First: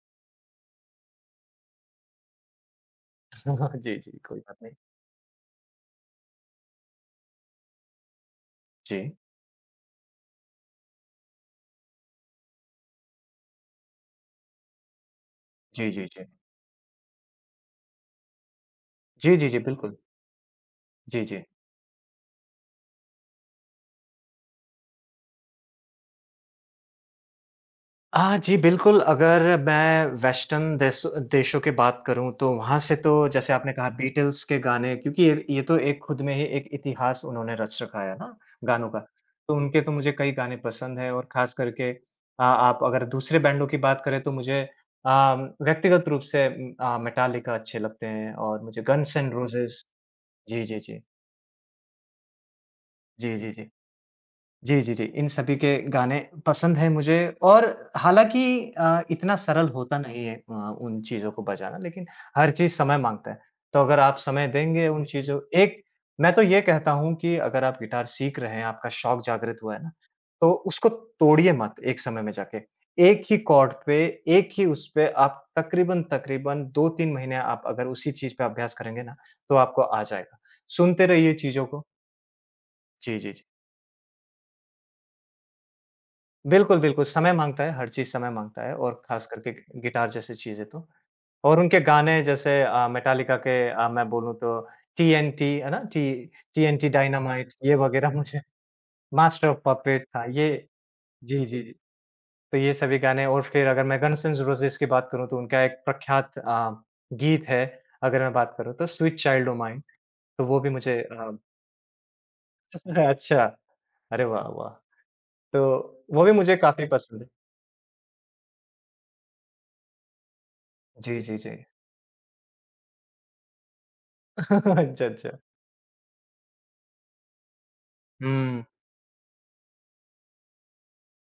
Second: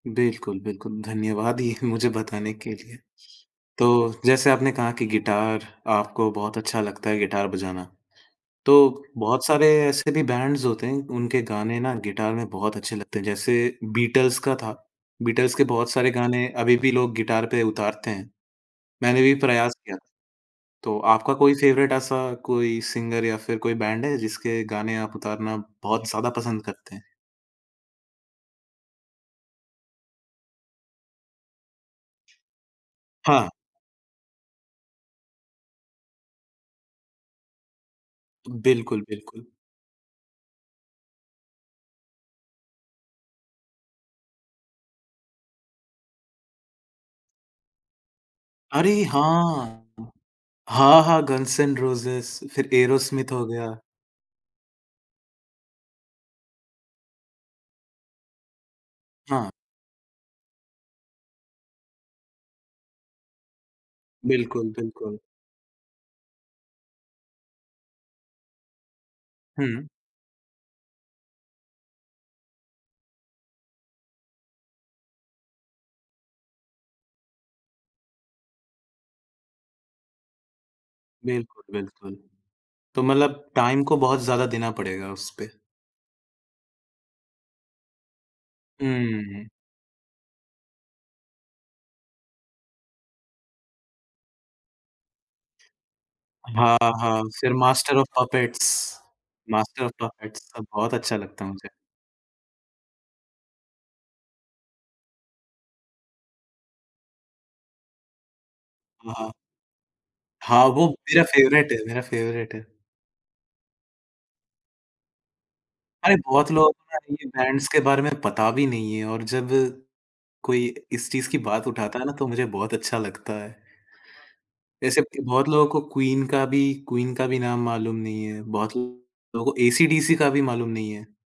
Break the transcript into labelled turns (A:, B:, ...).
A: बिल्कुल, बिल्कुल, धन्यवाद ये मुझे बताने के लिए।
B: जी, जी,
A: तो,
B: कोई
A: जैसे
B: बात
A: आपने
B: नहीं।
A: कहा कि गिटार आपको बहुत अच्छा लगता है गिटार बजाना, तो
B: जी।
A: बहुत सारे ऐसे भी बैंड्स होते हैं, उनके गाने ना गिटार में बहुत अच्छे लगते हैं, जैसे बीटल्स का था, बीटल्स के
B: जी,
A: बहुत
B: जी,
A: सारे
B: जी।
A: गाने अभी भी लोग गिटार पे उतारते हैं। मैंने भी
B: जी, जी, जी,
A: प्रयास किया
B: बिल्कुल।
A: था, तो
B: जी,
A: आपका
B: जी।
A: कोई फेवरेट ऐसा कोई सिंगर या फिर कोई बैंड है जिसके गाने आप उतारना बहुत ज़्यादा पसंद करते हैं?
B: हाँ जी, बिल्कुल अगर मैं वेस्टर्न देश देशों की बात करूँ तो वहाँ से तो
A: हाँ।
B: जैसे आपने कहा बीटल्स के गाने, क्योंकि ये ये तो एक खुद में ही एक इतिहास उन्होंने रच रखा है ना, गानों का।
A: बिल्कुल, बिल्कुल।
B: तो उनके तो मुझे कई गाने पसंद है और ख़ास करके अ, आप अगर दूसरे बैंडों की बात करें तो मुझे अम, व्यक्तिगत रूप से उम, अ, मेटालिका अच्छे लगते हैं और मुझे
A: अरे
B: गन्स एण्ड
A: हाँ!
B: रोज़ेज़ जी, जी, जी।
A: हाँ, हाँ, गन्स एण्ड रोज़ेज़ फिर एरोस्मिथ
B: जी,
A: हो
B: जी,
A: गया।
B: जी। जी, जी, जी, इन सभी के गाने पसंद हैं मुझे और हालाँकि अ, इतना
A: हाँ।
B: सरल होता नहीं है अ, उन चीज़ों को बजाना लेकिन हर चीज समय माँगता है, तो अगर आप समय
A: बिल्कुल,
B: देंगे उन
A: बिल्कुल।
B: चीज़ों एक मैं तो ये कहता हूँ कि अगर आप गिटार सीख रहे हैं, आपका शौक जागृत हुआ है
A: हुँ।
B: ना, तो उसको तोड़िए मत एक समय में जाके। एक ही कॉर्ड पे, एक ही उसपे आप तक़रीबन-तक़रीबन 2-3 महीने आप अगर उसी चीज़ पे अभ्यास करेंगे ना, तो आपको आ जाएगा, सुनते रहिए
A: बिल्कुल,
B: चीज़ों को।
A: बिल्कुल। तो
B: जी, जी, जी।
A: मतलब टाइम को बहुत ज़्यादा देना पड़ेगा उसपे।
B: बिल्कुल, बिल्कुल, समय माँगता है, हर चीज़ समय माँगता है और ख़ास
A: हम्म।
B: करके गि गिटार जैसी चीज़ें तो। और उनके गाने जैसे अ, मेटालिका के अ, मैं बोलूँ तो टीएनटी है ना, टी
A: हाँ,
B: टीएनटी
A: हाँ,
B: डायनामाइट
A: फिर
B: ये
A: मास्टर ऑफ़
B: वगैरह मुझे
A: puppets,
B: master of
A: master of
B: puppets था,
A: पपेट्स
B: ये
A: सब बहुत अच्छा
B: जी,
A: लगता है
B: जी,
A: मुझे।
B: जी। तो ये सभी गाने और फिर अगर मैं गन्स एण्ड रोज़ेज़ की बात करूँ तो उनका एक प्रख्यात अ, गीत है, अगर मैं बात करूँ तो
A: हाँ,
B: स्वीट
A: हाँ।
B: चाइल्ड ओ माइन, तो वो
A: हाँ,
B: भी
A: वो
B: मुझे
A: मेरा
B: अ
A: फेवरेट है मेरा फेवरेट है।
B: अच्छा। अरे वाह, वाह! तो,
A: अरे!
B: वो भी
A: बहुत
B: मुझे
A: लोगों को
B: काफ़ी
A: यार
B: पसंद
A: ये
B: है।
A: बैंड्स के बारे में पता भी नहीं है और जब, कोई इस
B: जी,
A: चीज़
B: जी,
A: की
B: जी।
A: बात उठाता है ना, तो मुझे बहुत अच्छा लगता है। ऐसे
B: अच्छा, अच्छा।
A: बहुत लोगों को क्वीन का भी, क्वीन का भी नाम मालूम नहीं है,
B: हुँ।
A: बहुत लोगों को एसी डीसी का भी मालूम नहीं है।